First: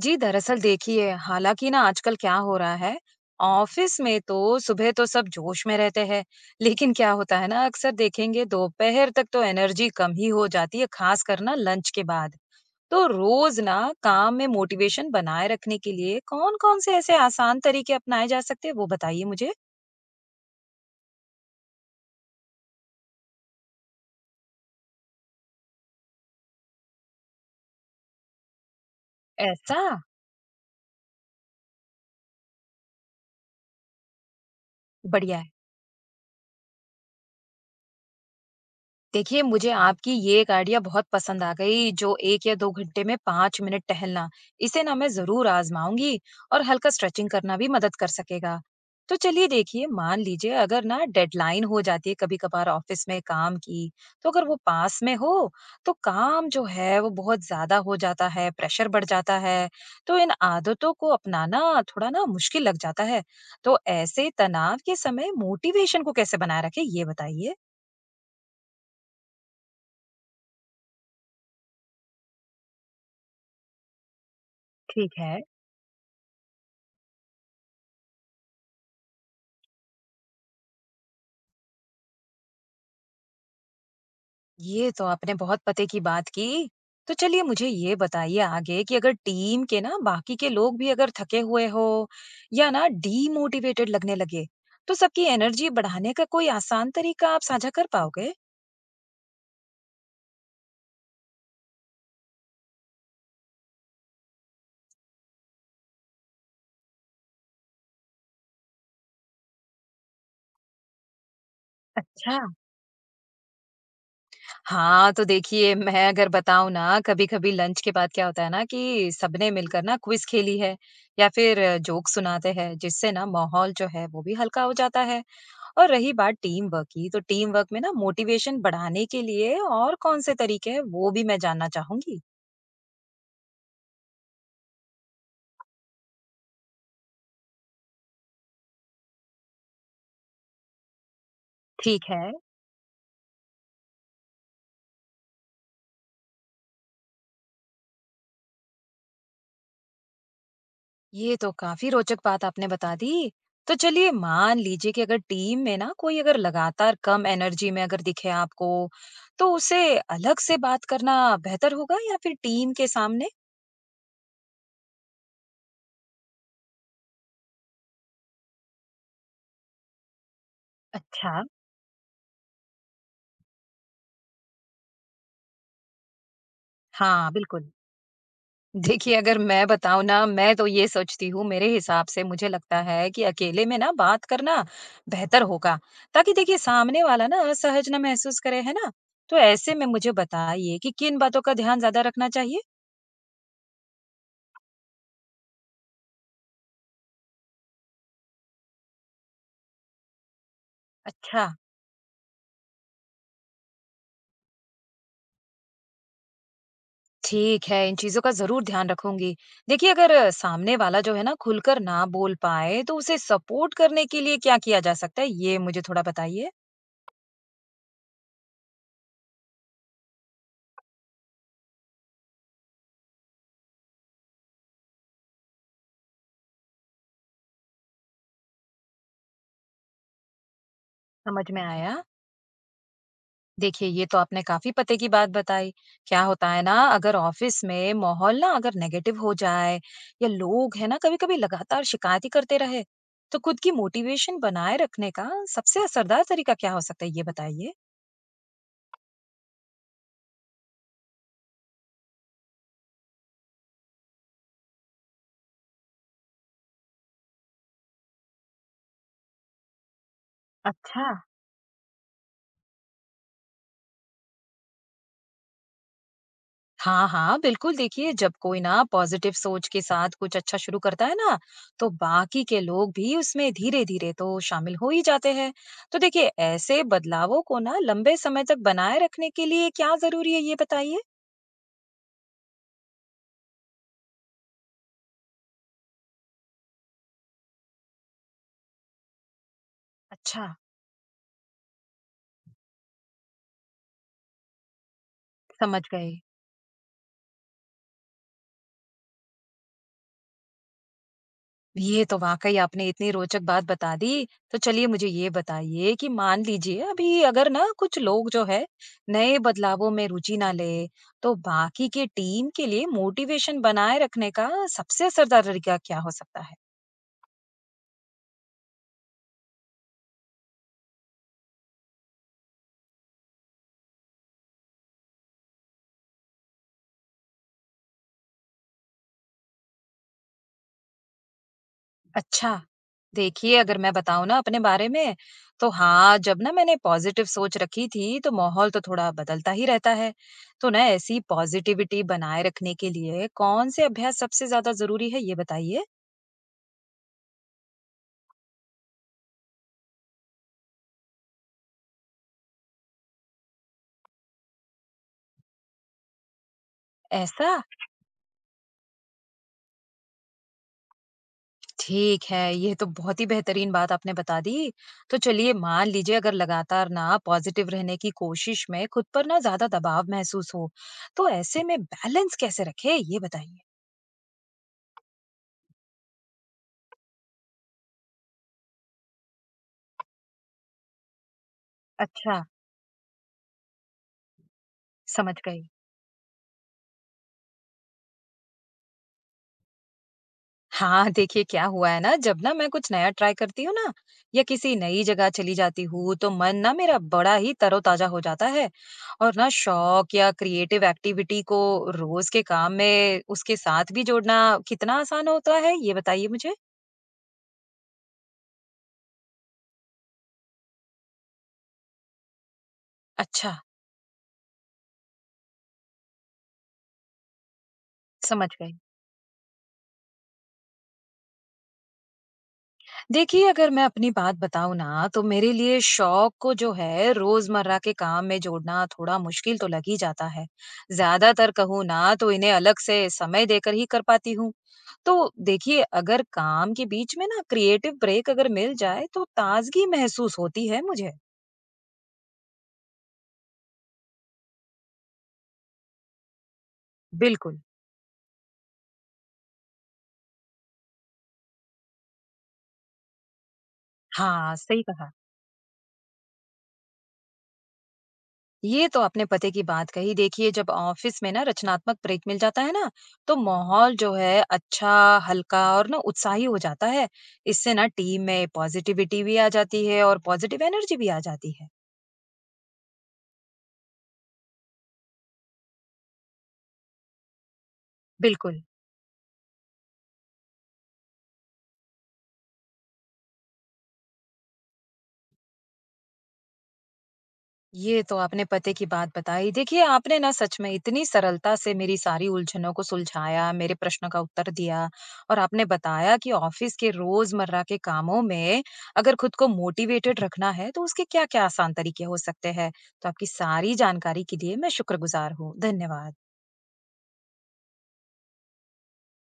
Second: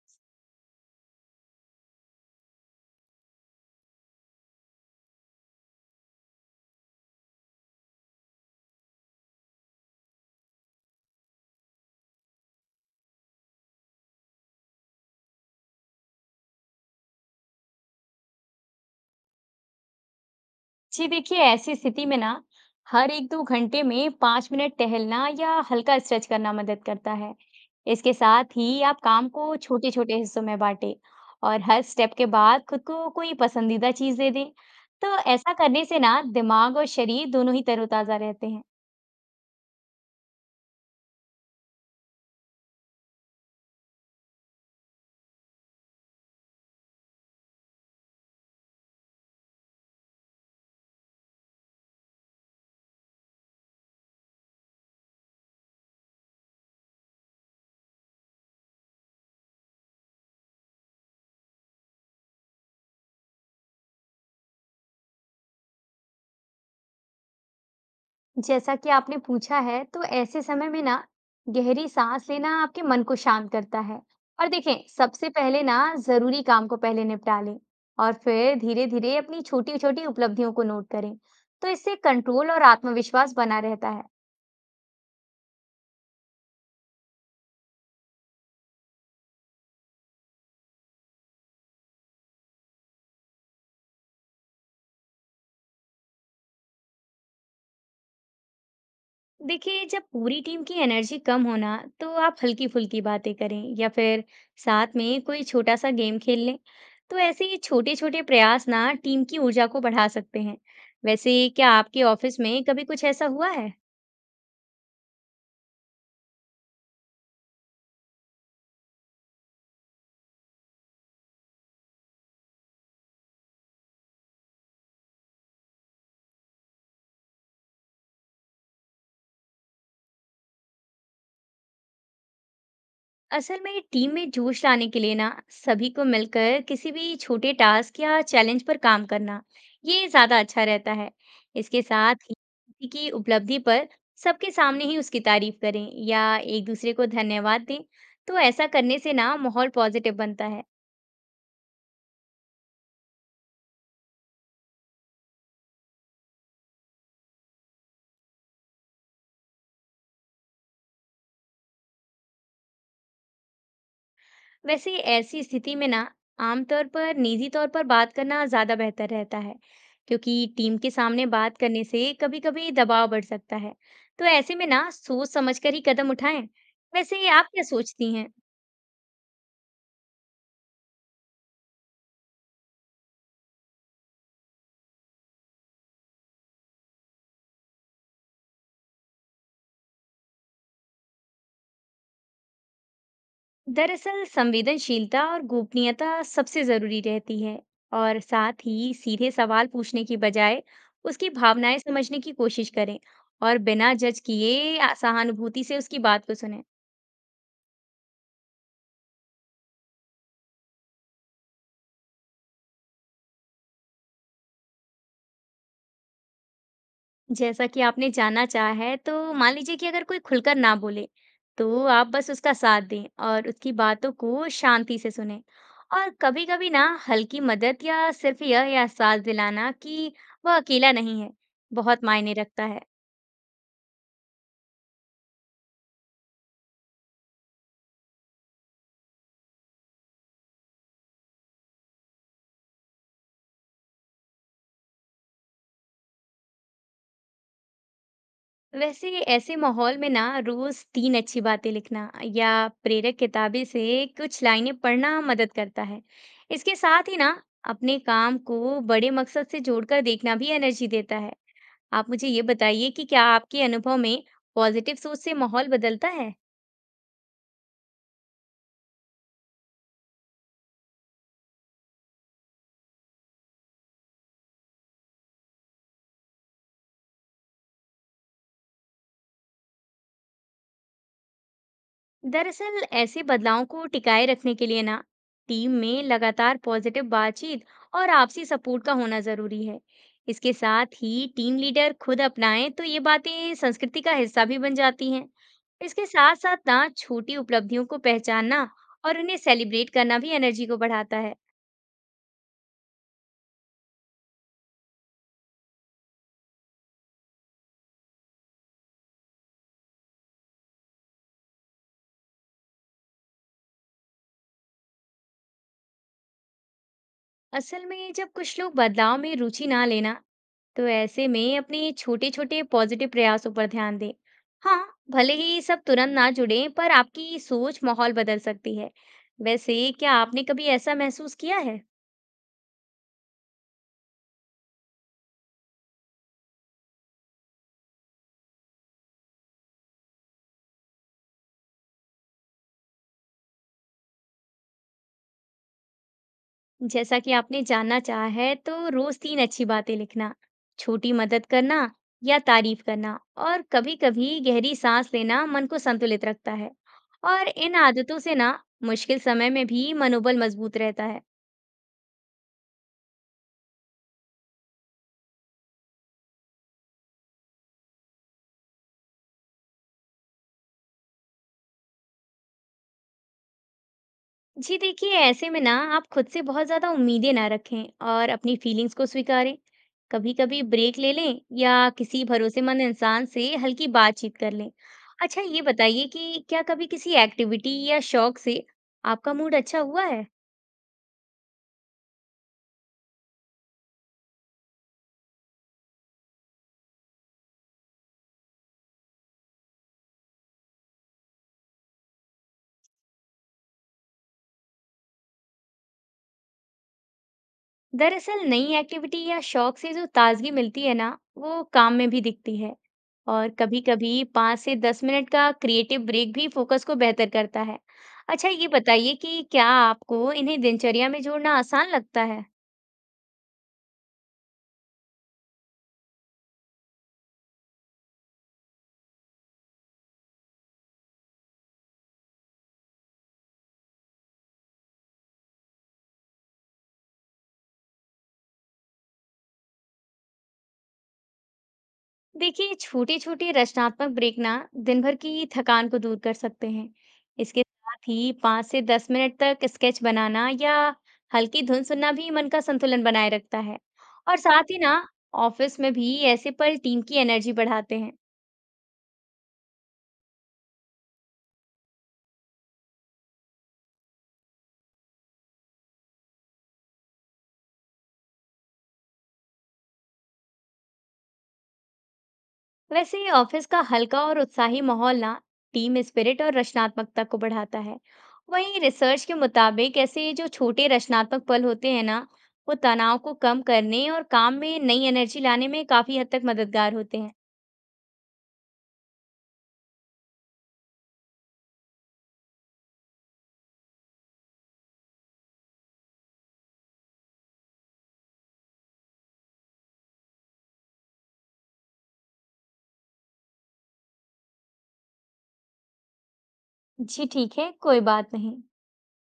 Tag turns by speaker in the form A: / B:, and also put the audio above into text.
A: जी, दरअसल देखिए, हालाँकि ना आजकल क्या हो रहा है, ऑफ़िस में तो सुबह तो सब जोश में रहते हैं, लेकिन क्या होता है ना, अक्सर देखेंगे दोपहर तक तो एनर्जी कम ही हो जाती है, ख़ासकर ना लंच के बाद। तो रोज़ ना काम में मोटिवेशन बनाए रखने के लिए कौन-कौन से ऐसे आसान तरीके अपनाए जा सकते हैं, वो बताइए मुझे?
B: जी देखिए, ऐसी स्थिति में ना हर एक दो घंटे में 5 मिनट टहलना या हल्का स्ट्रेच करना मदद करता है। इसके साथ ही आप काम को
A: ऐसा?
B: छोटे छोटे हिस्सों में बांटें और हर स्टेप के बाद खुद को कोई पसंदीदा चीज दे दें। तो
A: बढ़िया है।
B: ऐसा करने से ना दिमाग और शरीर दोनों ही तरोताजा रहते हैं।
A: देखिए, मुझे आपकी ये एक आइडिया बहुत पसंद आ गई जो 1 या 2 घंटे में 5 मिनट टहलना, इसे ना मैं ज़रूर आज़माऊँगी और हल्का स्ट्रेचिंग करना भी मदद कर सकेगा। तो चलिए देखिए, मान लीजिए अगर ना डेडलाइन हो जाती है कभी-कभार ऑफ़िस में काम की, तो अगर वो पास में हो, तो काम जो है वो बहुत ज़्यादा हो जाता है, प्रेशर बढ़ जाता है, तो इन आदतों को अपनाना थोड़ा ना मुश्किल लग जाता है। तो ऐसे तनाव के समय मोटिवेशन को कैसे बनाए रखें, ये बताइए?
B: जैसा कि आपने पूछा है, तो ऐसे समय में ना गहरी सांस लेना आपके मन को शांत करता है। और देखें,
A: ठीक
B: सबसे
A: है।
B: पहले ना जरूरी काम को पहले निपटा लें, और फिर धीरे-धीरे अपनी छोटी-छोटी उपलब्धियों को नोट करें। तो इससे कंट्रोल और आत्मविश्वास बना रहता है।
A: ये तो आपने बहुत पते की बात की। तो चलिए मुझे ये बताइए आगे कि अगर टीम के ना बाकी के लोग भी अगर थके हुए हो या ना डीमोटिवेटेड लगने लगे, तो सबकी एनर्जी बढ़ाने का कोई आसान तरीका आप साझा कर पाओगे?
B: देखिए, जब पूरी टीम की एनर्जी कम होना, तो आप हल्की फुल्की बातें करें या फिर साथ में कोई छोटा सा गेम खेल लें। तो ऐसे ये छोटे छोटे प्रयास ना टीम की ऊर्जा को बढ़ा सकते हैं। वैसे क्या आपके
A: अच्छा।
B: ऑफिस में कभी कुछ ऐसा हुआ है?
A: हाँ, तो देखिए मैं अगर बताऊं ना कभी कभी लंच के बाद क्या होता है ना कि सबने मिलकर ना क्विज खेली है या फिर जोक सुनाते हैं जिससे ना माहौल जो है वो भी हल्का हो जाता है। और रही बात टीम वर्क की, तो टीम वर्क में ना मोटिवेशन बढ़ाने के लिए और कौन से तरीके हैं वो भी मैं जानना चाहूंगी।
B: असल में टीम में जोश लाने के लिए ना सभी को मिलकर किसी भी छोटे टास्क या चैलेंज पर काम करना, ये ज्यादा अच्छा रहता है। इसके
A: ठीक
B: साथ
A: है।
B: ही किसी की उपलब्धि पर सबके सामने ही उसकी तारीफ करें या एक दूसरे को धन्यवाद दें। तो ऐसा करने से ना माहौल पॉजिटिव बनता है।
A: ये तो काफी रोचक बात आपने बता दी। तो चलिए मान लीजिए कि अगर टीम में ना कोई अगर लगातार कम एनर्जी में अगर दिखे आपको, तो उसे अलग से बात करना बेहतर होगा या फिर टीम के सामने।
B: वैसे ऐसी स्थिति में ना आमतौर पर निजी तौर पर बात करना ज़्यादा बेहतर रहता है, क्योंकि टीम के सामने
A: अच्छा।
B: बात करने से कभी-कभी दबाव बढ़ सकता है। तो ऐसे में ना सोच समझकर ही कदम उठाएं। वैसे
A: हाँ
B: आप क्या
A: बिल्कुल।
B: सोचती हैं?
A: देखिए, अगर मैं बताऊँ ना, मैं तो ये सोचती हूँ मेरे हिसाब से मुझे लगता है कि अकेले में ना बात करना बेहतर होगा, ताकि देखिए सामने वाला ना असहज ना महसूस करे, है ना? तो ऐसे में मुझे बताइए कि किन बातों का ध्यान ज़्यादा रखना चाहिए?
B: दरअसल, संवेदनशीलता और गोपनीयता सबसे ज़रूरी रहती है। और साथ ही सीधे सवाल पूछने की बजाय उसकी
A: अच्छा।
B: भावनाएं समझने की कोशिश करें, और बिना जज किए सहानुभूति से उसकी बात को सुनें।
A: ठीक है, इन चीज़ों का ज़रूर ध्यान रखूँगी। देखिए, अगर सामने वाला जो है ना खुलकर ना बोल पाए, तो उसे सपोर्ट करने के लिए क्या किया जा सकता है? ये मुझे थोड़ा बताइए।
B: जैसा कि आपने जानना चाहा है, तो मान लीजिए कि अगर कोई खुलकर ना बोले, तो आप बस उसका साथ दें और उसकी बातों को शांति से सुनें। और कभी-कभी ना हल्की मदद या सिर्फ यह एहसास दिलाना कि वह अकेला नहीं है,
A: समझ में आया।
B: बहुत मायने रखता है।
A: देखिए, ये तो आपने काफी पते की बात बताई। क्या होता है ना अगर ऑफिस में माहौल ना अगर नेगेटिव हो जाए या लोग है ना कभी-कभी लगातार शिकायत ही करते रहे, तो खुद की मोटिवेशन बनाए रखने का सबसे असरदार तरीका क्या हो सकता है, ये बताइए?
B: वैसे ऐसे माहौल में ना रोज तीन अच्छी बातें लिखना या प्रेरक किताबें से कुछ लाइनें पढ़ना मदद करता है। इसके साथ ही ना अपने काम को बड़े मकसद से जोड़कर देखना भी एनर्जी
A: अच्छा।
B: देता है। आप मुझे ये बताइए कि क्या आपके अनुभव में पॉजिटिव सोच से माहौल बदलता है?
A: हाँ हाँ बिल्कुल। देखिए, जब कोई ना पॉजिटिव सोच के साथ कुछ अच्छा शुरू करता है ना, तो बाकी के लोग भी उसमें धीरे धीरे तो शामिल हो ही जाते हैं। तो देखिए ऐसे बदलावों को ना लंबे समय तक बनाए रखने के लिए क्या जरूरी है, ये बताइए।
B: दरअसल, ऐसे बदलावों को टिकाए रखने के लिए ना टीम में लगातार पॉजिटिव बातचीत और आपसी सपोर्ट का होना जरूरी है।
A: अच्छा,
B: इसके साथ ही टीम लीडर खुद अपनाएं तो ये बातें संस्कृति का हिस्सा भी बन जाती हैं।
A: समझ
B: इसके
A: गई।
B: साथ साथ ना छोटी उपलब्धियों को पहचानना और उन्हें सेलिब्रेट करना भी एनर्जी को बढ़ाता है।
A: ये तो वाक़ई आपने इतनी रोचक बात बता दी। तो चलिए मुझे ये बताइए कि मान लीजिए अभी अगर ना कुछ लोग जो है नए बदलावों में रुचि ना ले, तो बाकी के टीम के लिए मोटिवेशन बनाए रखने का सबसे असरदार तरीका क्या हो सकता है?
B: असल में जब कुछ लोग बदलाव में रुचि ना लेना, तो ऐसे में अपने छोटे छोटे पॉजिटिव प्रयासों पर ध्यान दें। हाँ, भले ही सब तुरंत ना जुड़े, पर आपकी सोच माहौल बदल सकती है। वैसे क्या आपने कभी ऐसा महसूस किया है?
A: अच्छा, देखिए अगर मैं बताऊँ ना अपने बारे में, तो हाँ, जब ना मैंने पॉज़िटिव सोच रखी थी, तो माहौल तो थोड़ा बदलता ही रहता है। तो ना ऐसी पॉज़िटिविटी बनाए रखने के लिए कौन से अभ्यास सबसे ज़्यादा ज़रूरी है, ये बताइए?
B: जैसा कि आपने जानना चाहा है, तो रोज तीन अच्छी बातें लिखना, छोटी मदद करना या तारीफ करना, और कभी कभी गहरी सांस लेना मन को संतुलित रखता है। और
A: ऐसा?
B: इन आदतों से ना मुश्किल समय में भी मनोबल मजबूत रहता है।
A: ठीक है, ये तो बहुत ही बेहतरीन बात आपने बता दी। तो चलिए मान लीजिए अगर लगातार ना पॉज़िटिव रहने की कोशिश में खुद पर ना ज़्यादा दबाव महसूस हो, तो ऐसे में बैलेंस कैसे रखें, ये बताइए?
B: जी देखिए, ऐसे में ना आप खुद से बहुत ज़्यादा उम्मीदें ना रखें, और अपनी फीलिंग्स को स्वीकारें। कभी कभी ब्रेक ले लें या किसी
A: अच्छा,
B: भरोसेमंद इंसान से हल्की बातचीत कर लें।
A: समझ
B: अच्छा,
A: गई।
B: ये बताइए कि क्या कभी किसी एक्टिविटी या शौक से आपका मूड अच्छा हुआ है?
A: हाँ, देखिए क्या हुआ है ना जब ना मैं कुछ नया ट्राई करती हूँ ना या किसी नई जगह चली जाती हूँ तो मन ना मेरा बड़ा ही तरोताजा हो जाता है। और ना शौक या क्रिएटिव एक्टिविटी को रोज के काम में उसके साथ भी जोड़ना कितना आसान होता है, ये बताइए मुझे।
B: दरअसल, नई एक्टिविटी या शौक से जो ताजगी मिलती है ना, वो काम में भी दिखती है। और
A: अच्छा।
B: कभी-कभी 5 से 10 मिनट का क्रिएटिव ब्रेक भी फोकस को बेहतर करता है।
A: समझ
B: अच्छा, ये
A: गई।
B: बताइए कि क्या आपको इन्हें दिनचर्या में जोड़ना आसान लगता है?
A: देखिए, अगर मैं अपनी बात बताऊँ ना, तो मेरे लिए शौक को जो है रोज़मर्रा के काम में जोड़ना थोड़ा मुश्किल तो लग ही जाता है। ज़्यादातर कहूँ ना तो इन्हें अलग से समय देकर ही कर पाती हूँ। तो देखिए, अगर काम के बीच में ना क्रिएटिव ब्रेक अगर मिल जाए तो ताज़गी महसूस होती है मुझे।
B: देखिए, छोटे-छोटे रचनात्मक ब्रेक ना दिन भर की थकान को दूर कर सकते हैं।
A: बिल्कुल।
B: इसके साथ ही 5 से 10 मिनट तक स्केच बनाना या हल्की धुन सुनना भी मन का संतुलन बनाए रखता है। और
A: हाँ,
B: साथ ही
A: सही
B: ना
A: कहा।
B: ऑफिस में भी ऐसे पल टीम की एनर्जी बढ़ाते हैं।
A: ये तो आपने पते की बात कही। देखिए, जब ऑफिस में ना रचनात्मक ब्रेक मिल जाता है ना, तो माहौल जो है अच्छा, हल्का और ना उत्साही हो जाता है। इससे ना टीम में पॉजिटिविटी भी आ जाती है और पॉजिटिव एनर्जी भी आ जाती है।
B: वैसे ये ऑफिस का हल्का और उत्साही माहौल ना टीम स्पिरिट और रचनात्मकता को बढ़ाता है।
A: बिल्कुल।
B: वहीं रिसर्च के मुताबिक ऐसे जो छोटे रचनात्मक पल होते हैं ना, वो तनाव को कम करने और काम में नई एनर्जी लाने में काफी हद तक मददगार होते हैं।
A: ये तो आपने पते की बात बताई। देखिए, आपने ना सच में इतनी सरलता से मेरी सारी उलझनों को सुलझाया, मेरे प्रश्नों का उत्तर दिया और आपने बताया कि ऑफ़िस के रोज़मर्रा के कामों में अगर खुद को मोटिवेटेड रखना है, तो उसके क्या-क्या आसान तरीके हो सकते हैं। तो आपकी सारी जानकारी के लिए मैं शुक्रगुज़ार हूँ। धन्यवाद।
B: जी ठीक है, कोई बात नहीं।